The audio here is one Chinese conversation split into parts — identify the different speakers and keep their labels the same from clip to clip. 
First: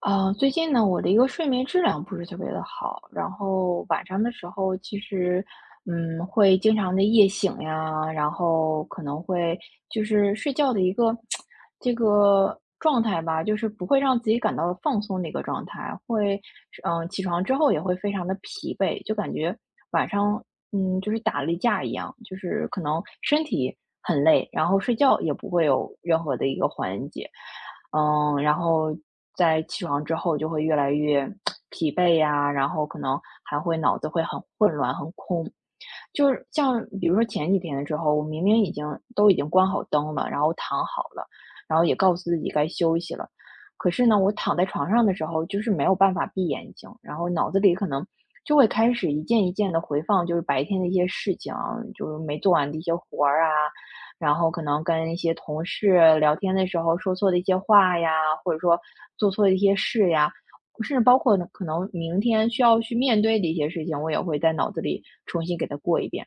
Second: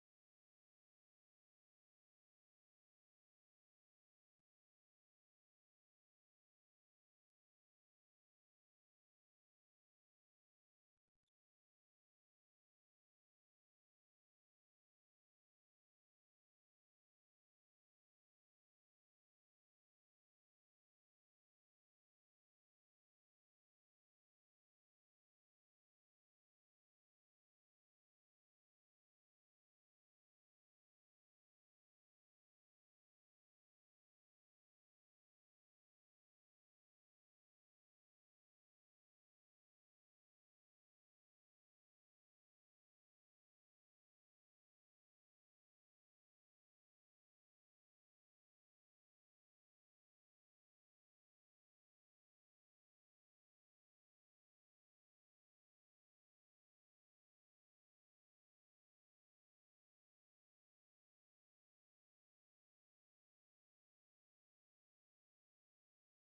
Speaker 1: 最近呢，我的一个睡眠质量不是特别的好，然后晚上的时候其实，会经常的夜醒呀，然后可能会就是睡觉的一个这个状态吧，就是不会让自己感到放松的一个状态，会，起床之后也会非常的疲惫，就感觉晚上就是打了一架一样，就是可能身体很累，然后睡觉也不会有任何的一个缓解，然后在起床之后就会越来越疲惫呀，然后可能还会脑子会很混乱、很空，就是像比如说前几天的时候，我明明已经都已经关好灯了，然后躺好了，然后也告诉自己该休息了，可是呢，我躺在床上的时候就是没有办法闭眼睛，然后脑子里可能就会开始一件一件的回放，就是白天的一些事情啊，就是没做完的一些活儿啊，然后可能跟一些同事聊天的时候说错的一些话呀，或者说做错的一些事呀，甚至包括呢可能明天需要去面对的一些事情，我也会在脑子里重新给它过一遍。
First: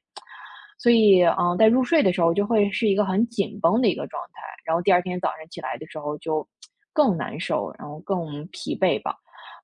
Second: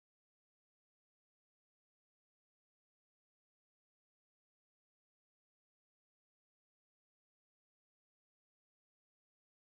Speaker 1: 所以，在入睡的时候就会是一个很紧绷的一个状态，然后第二天早上起来的时候就更难受，然后更疲惫吧。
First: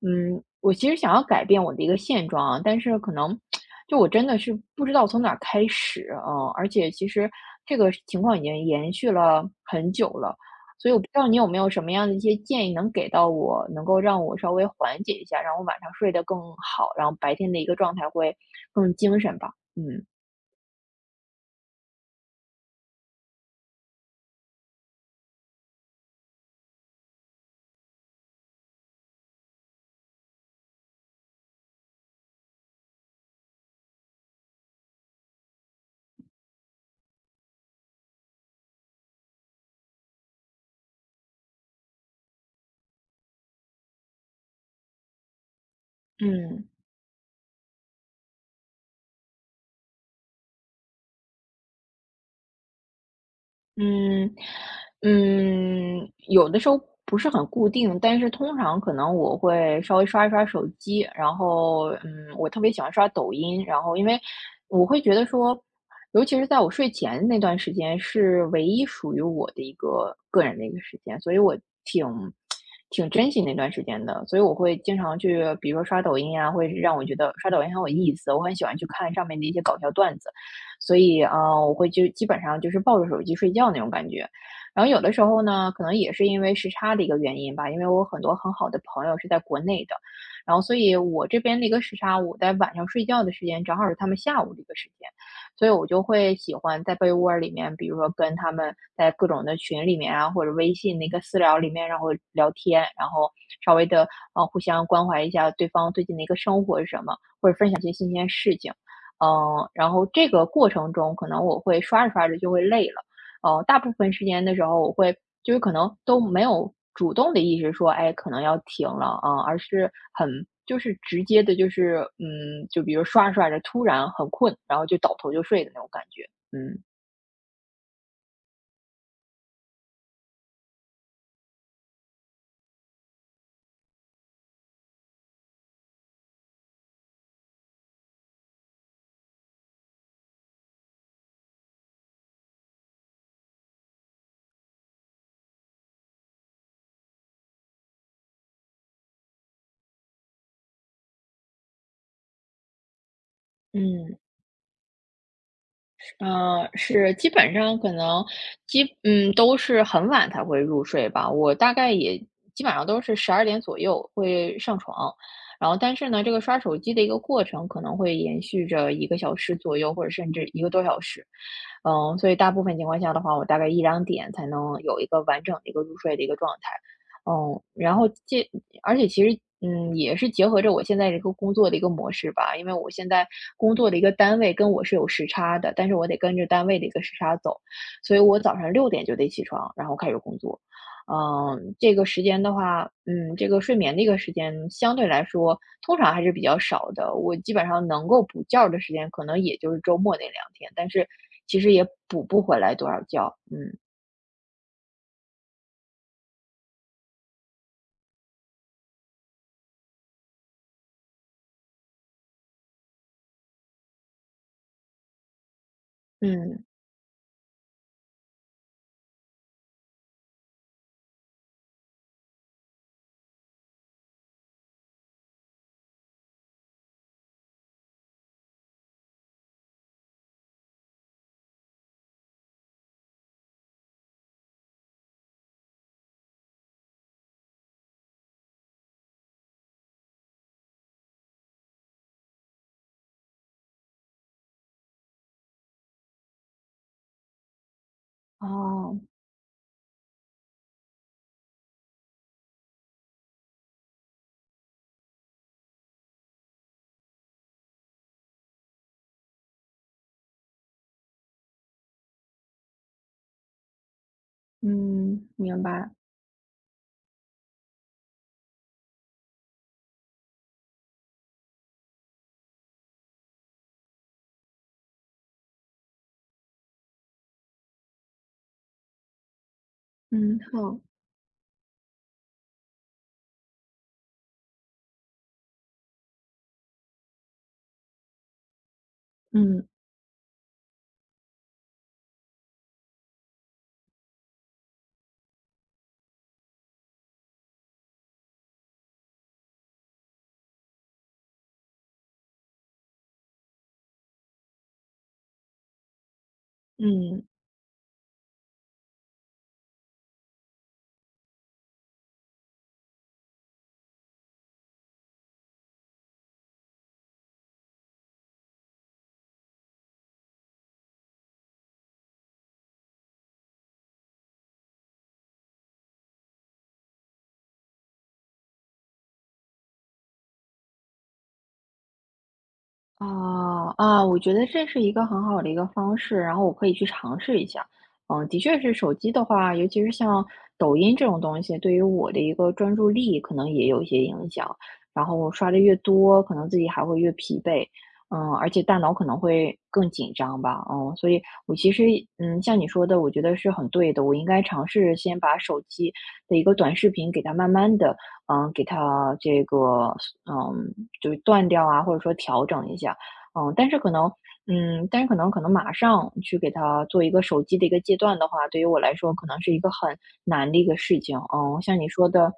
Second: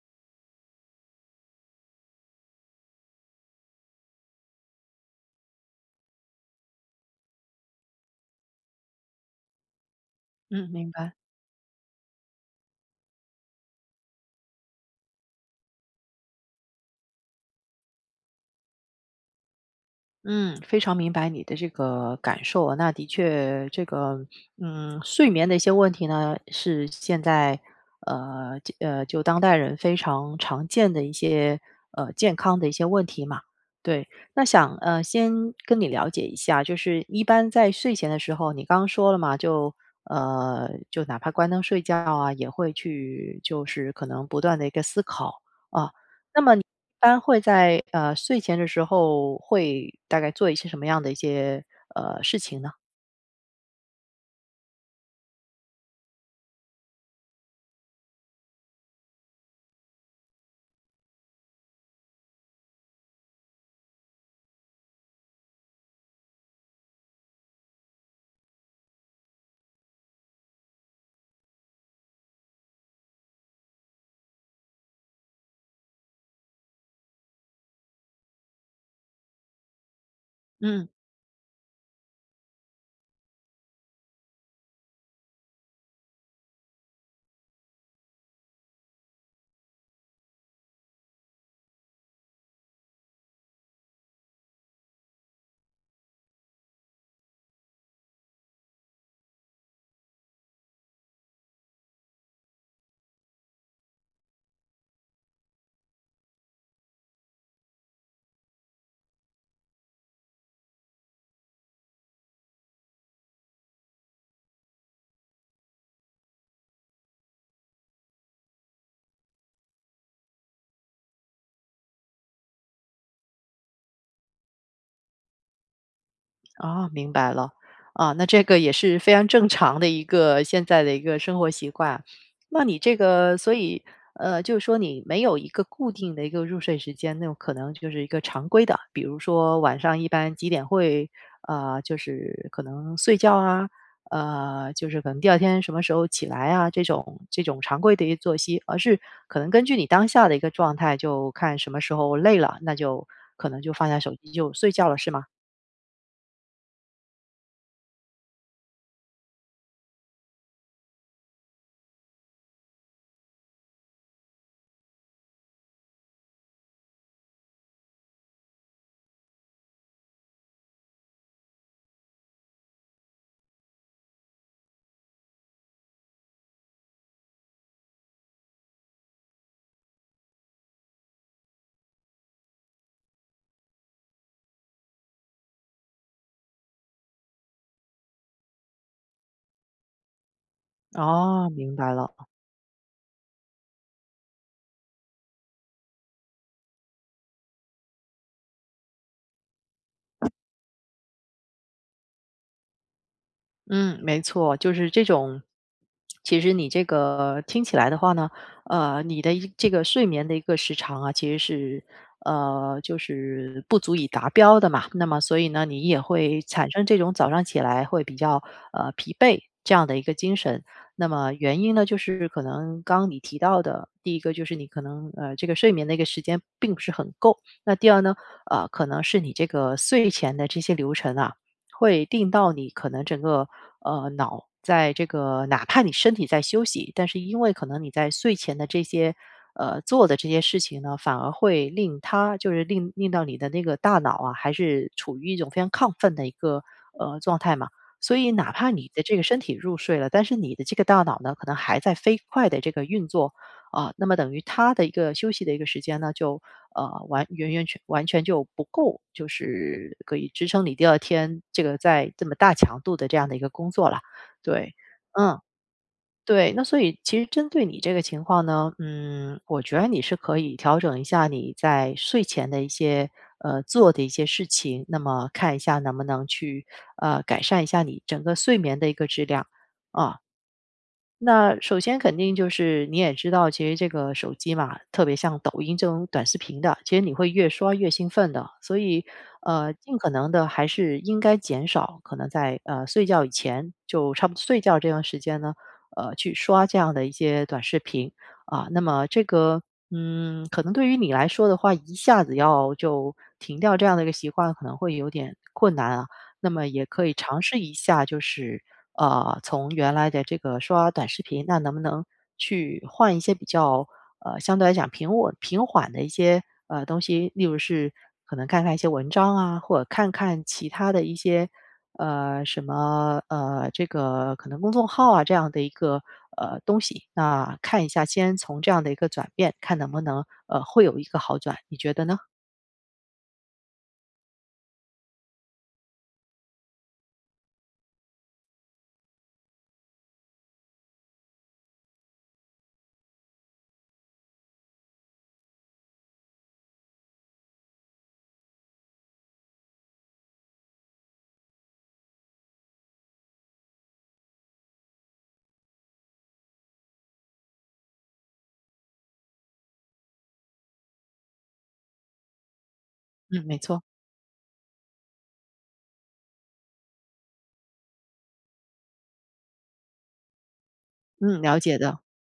Speaker 1: 我其实想要改变我的一个现状啊，但是可能就我真的是不知道从哪儿开始而且其实这个情况已经延续了很久了，
Speaker 2: 嗯，
Speaker 1: 所
Speaker 2: 明
Speaker 1: 以我不知
Speaker 2: 白。
Speaker 1: 道你有没有什么样的一些建议能给到我，能够让我稍微缓解一下，让我晚上睡得更好，然后白天的一个状态会更精神吧。嗯。
Speaker 2: 嗯，非常明白你的这个感受啊，那的确，这个睡眠的一些问题呢，是现在呃这呃，就当代人非常常见的一些健康的一些问题嘛。对，那想先跟你了解一下，就是一般在睡前的时候，你刚刚说了嘛，就就哪怕关灯睡觉啊，也会去就是可能不断的一个思考。啊。
Speaker 1: 嗯，
Speaker 2: 当然会在，睡前的时候会大概做一些什么样的一些，事情呢？
Speaker 1: 嗯，有的时候不是很固定，但是通常可能我会稍微刷一刷手机，然后，我特别喜欢刷抖音，然后因为我会觉得说，尤其是在我睡前那段时间是唯一属于我的一个个人的一个时间，所以我挺挺珍惜那段时间的，所以我会经常去，比如说刷抖音啊，会让我觉得刷抖音很有意思，我很喜欢去看上面的一些搞笑段子。
Speaker 2: 嗯。
Speaker 1: 所以，我会就基本上就是抱着手机睡觉那种感觉。然后有的时候呢，可能也是因为时差的一个原因吧，因为我有很多很好的朋友是在国内的，然后所以我这边的一个时差，我在晚上睡觉的时间正好是他们下午的一个时间，所以我就会喜欢在被窝儿里面，比如说跟他们在各种的群里面啊，或者微信那个私聊里面，然后聊天，然后稍微的互相关怀一下对方最近的一个生活是什么，或者分享一些新鲜事情。然后这个过程中，可能我会刷着刷着就会累了。大部分时间的时候，我会就是可能都没有主动的意识说，哎，可能要停了啊，而是就是直接的，就是就比如刷着刷着，突然很困，然后就倒头就睡的那种感觉。嗯
Speaker 2: 哦，明白了。啊，那这个也是非常正常的一个现在的一个生活习惯。那你这个所以，就是说你没有一个固定的一个入睡时间，那种可能就是一个常规的，比如说晚上一般几点会，就是可能睡觉啊，就是可能第二天什么时候起来啊，这种常规的一个作息，而是可能根据你当下的一个状态，就看什么时候累了，那就可能就放下手
Speaker 1: 嗯。
Speaker 2: 机就睡觉了，是吗？
Speaker 1: 嗯，是，基本上可能都是很晚才会入睡吧，我大概也基本上都是12点左右会上床。然后但是呢，这个刷手机的一个过程可能会延续着一个小时左右，或者甚至一个多小时。所以大部分情况下的话，我大概1、2点才能有一个完整的一个入睡的一个状态。嗯，然后这而且其实，也是结合着我现在这个工作的一个模式吧，因为我现在工作的一个单位跟我是有时差的，但是我得跟着单位的一个时差走，所以我早上6点就得起床，然后开始工作。
Speaker 2: 哦，明白
Speaker 1: 这个
Speaker 2: 了。
Speaker 1: 时间的话，这个睡眠的一个时间相对来说，通常还是比较少的。我基本上能够补觉儿的时间，可能也就是周末那2天，但是其实也补不回来多少觉。嗯
Speaker 2: 嗯，没错，就是这种。其实你这个听起来的话呢，呃，你的这个睡眠的一个时长啊，其实是就是不足以达标的嘛。那么所以呢，你也会
Speaker 1: 嗯。
Speaker 2: 产生这种早上起来会比较疲惫这样的一个精神。那么原因呢，就是可能刚刚你提到的，第一个就是你可能这个睡眠的一个时间并不是很够。那第二呢，可能是你这个睡前的这些流程啊，会定到你可能整个脑在这个哪怕你身体在休息，但是因为可能你在睡前的这些做的这些事情呢，反而会令他就是令到你的那个大脑啊，还是处于一种非常亢奋的一个状态嘛。所以哪怕你
Speaker 1: 哦，
Speaker 2: 的这个身体入睡了，但是你的这个大脑呢，可能还在飞快的这个运作啊。那么等于它的一个休息的一个时间呢，就完全就不够，就是可以支撑你第二天这个在这么大强度的这样的一个工作了。对。
Speaker 1: 嗯，
Speaker 2: 嗯。
Speaker 1: 明白。
Speaker 2: 对，那所以其实针对你这个情况呢，嗯，我觉得你是可以调整一下你在睡前的一些做的一些事情，那么看一下能不能去改善一下你整个睡眠的一个质量啊。
Speaker 1: 嗯，好，
Speaker 2: 那首先肯定就是你也知道，其实这个手机嘛，特别像抖音这种短视频的，其实你会越刷越兴奋的。所以，
Speaker 1: 嗯
Speaker 2: 尽可能的还是应该减少，可能在睡觉以前，就差不多睡觉这段时间呢，去刷这样的一些短视频啊。那么这个，嗯，可能对于你来说的话，一下子要就停掉这样的一个习惯，可能会有点困难啊。那么也可以
Speaker 1: 嗯，
Speaker 2: 尝试一下，就是从原来的这个刷短视频，那能不能去换一些比较相对来讲平稳平缓的一些东西，例如是可能看看一些文章啊，或者看看其他的一些呃什么呃这个可能公众号啊这样的一个东西，那看一下，先从这样的一个转变，看能不能会有一个好转，你觉得呢？
Speaker 1: 啊啊，我觉得这是一个很好的一个方式，然后我可以去尝试一下。的确是手机的话，尤其是像抖音这种东西，对于我的一个专注力可能也有一些影响。然后刷的越多，可能自己还会越疲惫，而且大脑可能会更紧张吧，所以我其实，像你说的，我觉得是很对的，我应该尝试先把手机的一个短视频给它慢慢的。给它这个嗯，就是断掉啊，或者说调整一下。
Speaker 2: 嗯，
Speaker 1: 嗯，
Speaker 2: 没
Speaker 1: 但是
Speaker 2: 错。
Speaker 1: 可能但是可能马上去给它做一个手机的一个戒断的话，对于我来说可能是一个很难的一个事情。
Speaker 2: 嗯，了解的。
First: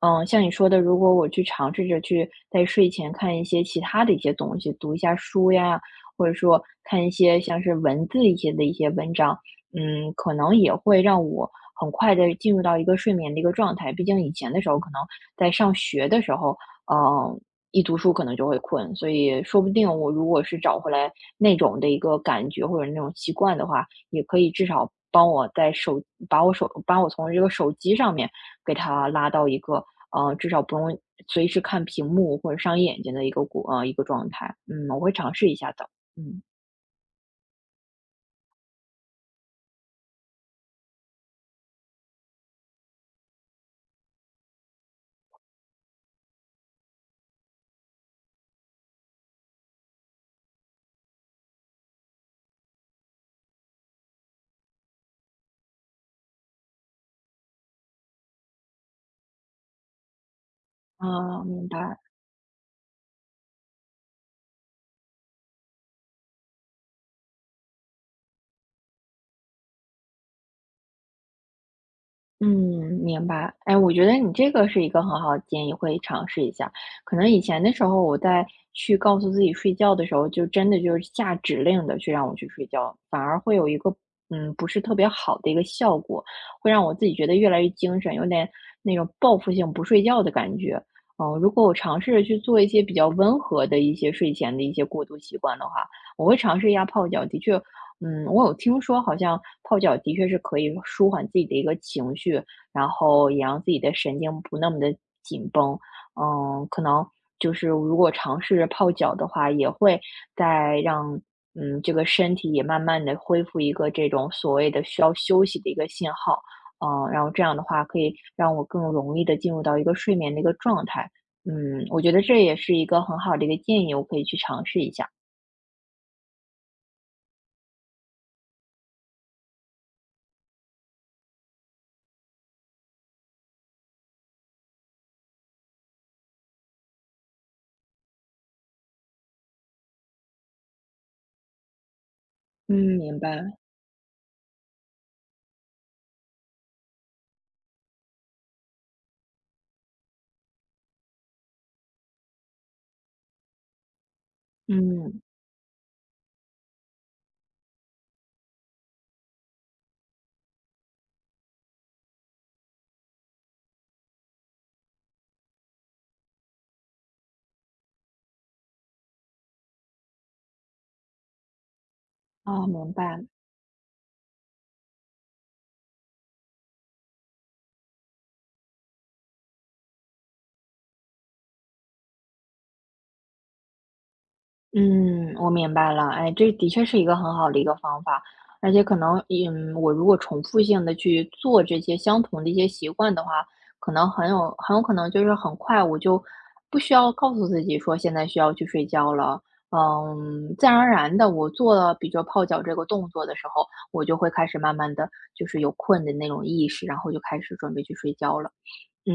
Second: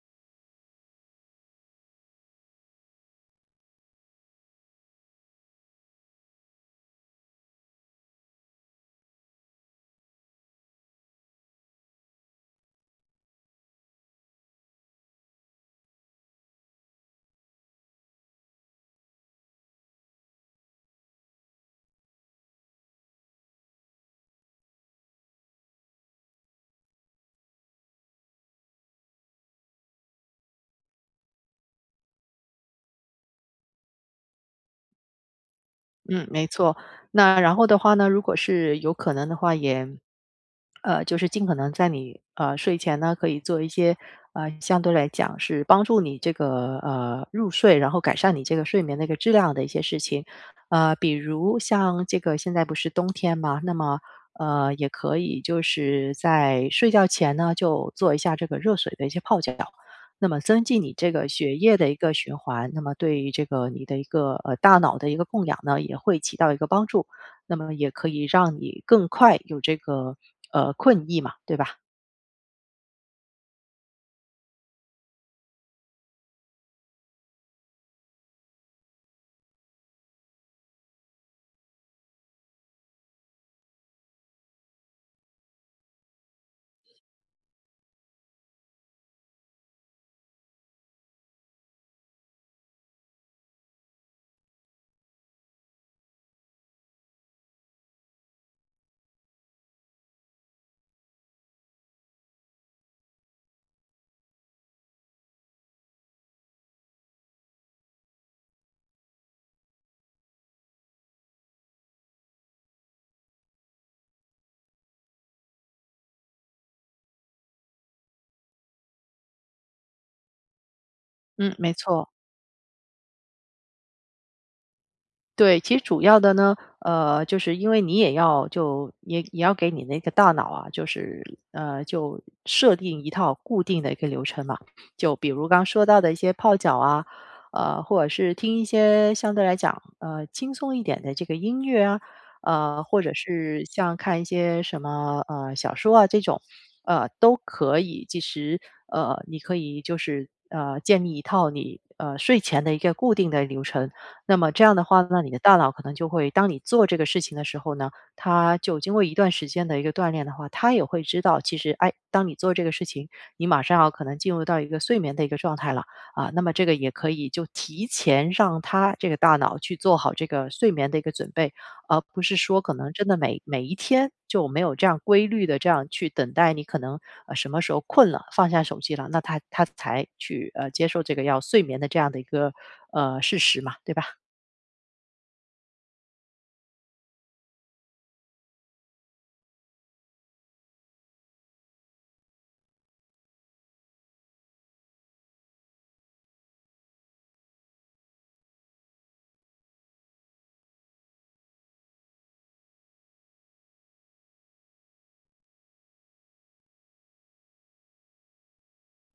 Speaker 1: 嗯，像你说的，如果我去尝试着去在睡前看一些其他的一些东西，读一下书呀，或者说看一些像是文字一些的一些文章，可能也会让我很快的进入到一个睡眠的一个状态。毕竟以前的时候可能在上学的时候，嗯，一读书可能就会困，所以说不定我如果是找回来那种的一个感觉或者那种习惯的话，也可以至少帮我在手把我手把我从这个手机上面给它拉到一个，至少不用随时看屏幕或者伤眼睛的一个一个状态。嗯，我会尝试一下的。
Speaker 2: 嗯，
Speaker 1: 嗯。
Speaker 2: 没错。那然后的话呢，如果是有可能的话，也就是尽可能在你睡前呢，可以做一些相对来讲是帮助你这个入睡，然后改善你这个睡眠的一个质量的一些事情。比如像这个现在不是冬天嘛，那么也可以就是在睡觉前呢就做一下这个热水的一些泡脚。那么增进你这个
Speaker 1: 啊，
Speaker 2: 血
Speaker 1: 明
Speaker 2: 液的一
Speaker 1: 白。
Speaker 2: 个循环，那么对于这个你的一个大脑的一个供氧呢，也会起到一个帮助。那么也可以让你更快有这个，困意嘛，对吧？
Speaker 1: 嗯，明白。哎，我觉得你这个是一个很好的建议，会尝试一下。可能以前的时候，我在去告诉自己睡觉的时候，就真的就是下指令的去让我去睡觉，反而会有一个不是特别好的一个效果，会让我自己觉得越来越精神，有点那种报复性不睡觉的感觉。如果我尝试着去做一些比较温和的一些睡前的一些过渡习惯的话，我会尝试一下泡脚，的确我有听说，好像泡脚的确是可以舒缓自己的一个情绪，然后也让自己的神经不那么的紧绷。可能就是如果尝试着泡脚的话，也会再让这个身体也慢慢的恢复一个这种所谓的需要休息的一个信号。然后这样的话可以让我更容易的进入到一个睡眠的一个状态。
Speaker 2: 嗯，没
Speaker 1: 我
Speaker 2: 错。
Speaker 1: 觉得这也是一个很好的一个建议，我可以去尝试一下。
Speaker 2: 对，其实主要的呢，就是因为你也要给你那个大脑啊，就是呃，就设定一套固定的一个流程嘛。就比如刚说到的一些泡脚啊，或者是听一些相对来讲轻松一点的这个音乐啊，
Speaker 1: 嗯，
Speaker 2: 或者
Speaker 1: 明白。
Speaker 2: 是像看一些什么小说啊这种，都可以。其实你可以就是建立一套你睡前的一个固定的流程。那么这样的话
Speaker 1: 嗯。
Speaker 2: 呢，你的大脑可能就会，当你做这个事情的时候呢，它就经过一段时间的一个锻炼的话，它也会知道，其实哎，当你做这个事情，你马上要可能进入到一个睡眠的一个状态了啊。那么这个也可以就提前让他这个大脑去做好这个睡眠的一个准备，而不是说
Speaker 1: 哦，
Speaker 2: 可能
Speaker 1: 明
Speaker 2: 真的
Speaker 1: 白。
Speaker 2: 每一天就没有这样规律的这样去等待你可能什么时候困了放下手机了，那他才去接受这个要睡眠的这样的一个事实嘛，对吧？
Speaker 1: 嗯，我明白了。哎，这的确是一个很好的一个方法，而且可能，我如果重复性的去做这些相同的一些习惯的话，可能很有可能就是很快我就不需要告诉自己说现在需要去睡觉了。自然而然的，我做了比如说泡脚这个动作的时候，我就会开始慢慢的就是有困的那种意识，然后就开始准备去睡觉了。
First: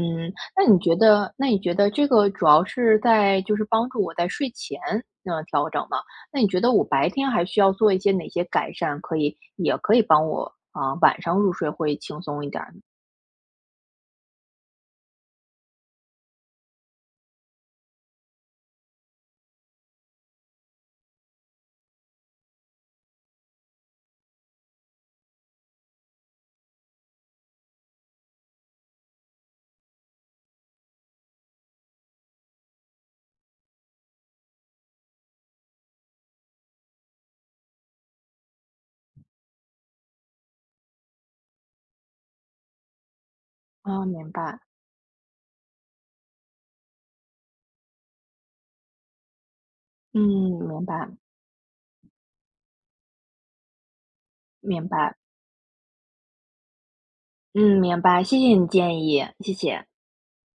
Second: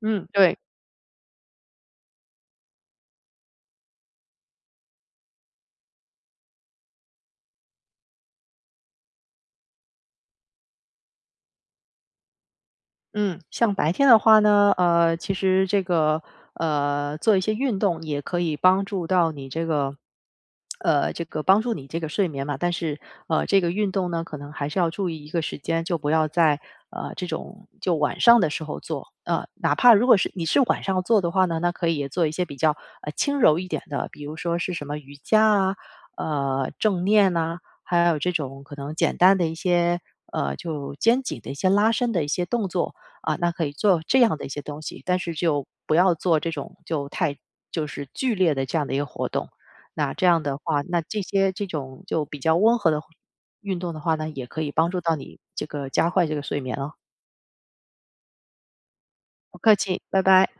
Speaker 2: 嗯，对。
Speaker 1: 那你觉得那你觉得这个主要是在就是帮助我在睡前，调整吗？那你觉得我白天还需要做一些哪些改善，也可以帮我，啊，晚上入睡会轻松一点儿呢？
Speaker 2: 嗯，像白天的话呢，其实这个做一些运动也可以帮助到你这个帮助你这个睡眠嘛。但是这个运动呢，可能还是要注意一个时间，就不要在这种就晚上的时候做。哪怕如果是你是晚上做的话呢，那可以也做一些比较轻柔一点的，比如说是什么瑜伽啊，正念呐、还有这种可能简单的一些就肩颈的一些拉伸的一些动作。啊，那可以做
Speaker 1: 啊，
Speaker 2: 这
Speaker 1: 明
Speaker 2: 样的一
Speaker 1: 白。
Speaker 2: 些东西，但是就不要做这种就太剧烈的这样的一个活动。那
Speaker 1: 嗯，
Speaker 2: 这样的话，
Speaker 1: 明
Speaker 2: 那
Speaker 1: 白。
Speaker 2: 这些这种就比较温和的运动的话呢，也可以
Speaker 1: 明
Speaker 2: 帮助到
Speaker 1: 白。
Speaker 2: 你这个加快这个睡眠哦。
Speaker 1: 嗯，明白，谢谢你建议，谢
Speaker 2: 不客
Speaker 1: 谢。
Speaker 2: 气，拜拜。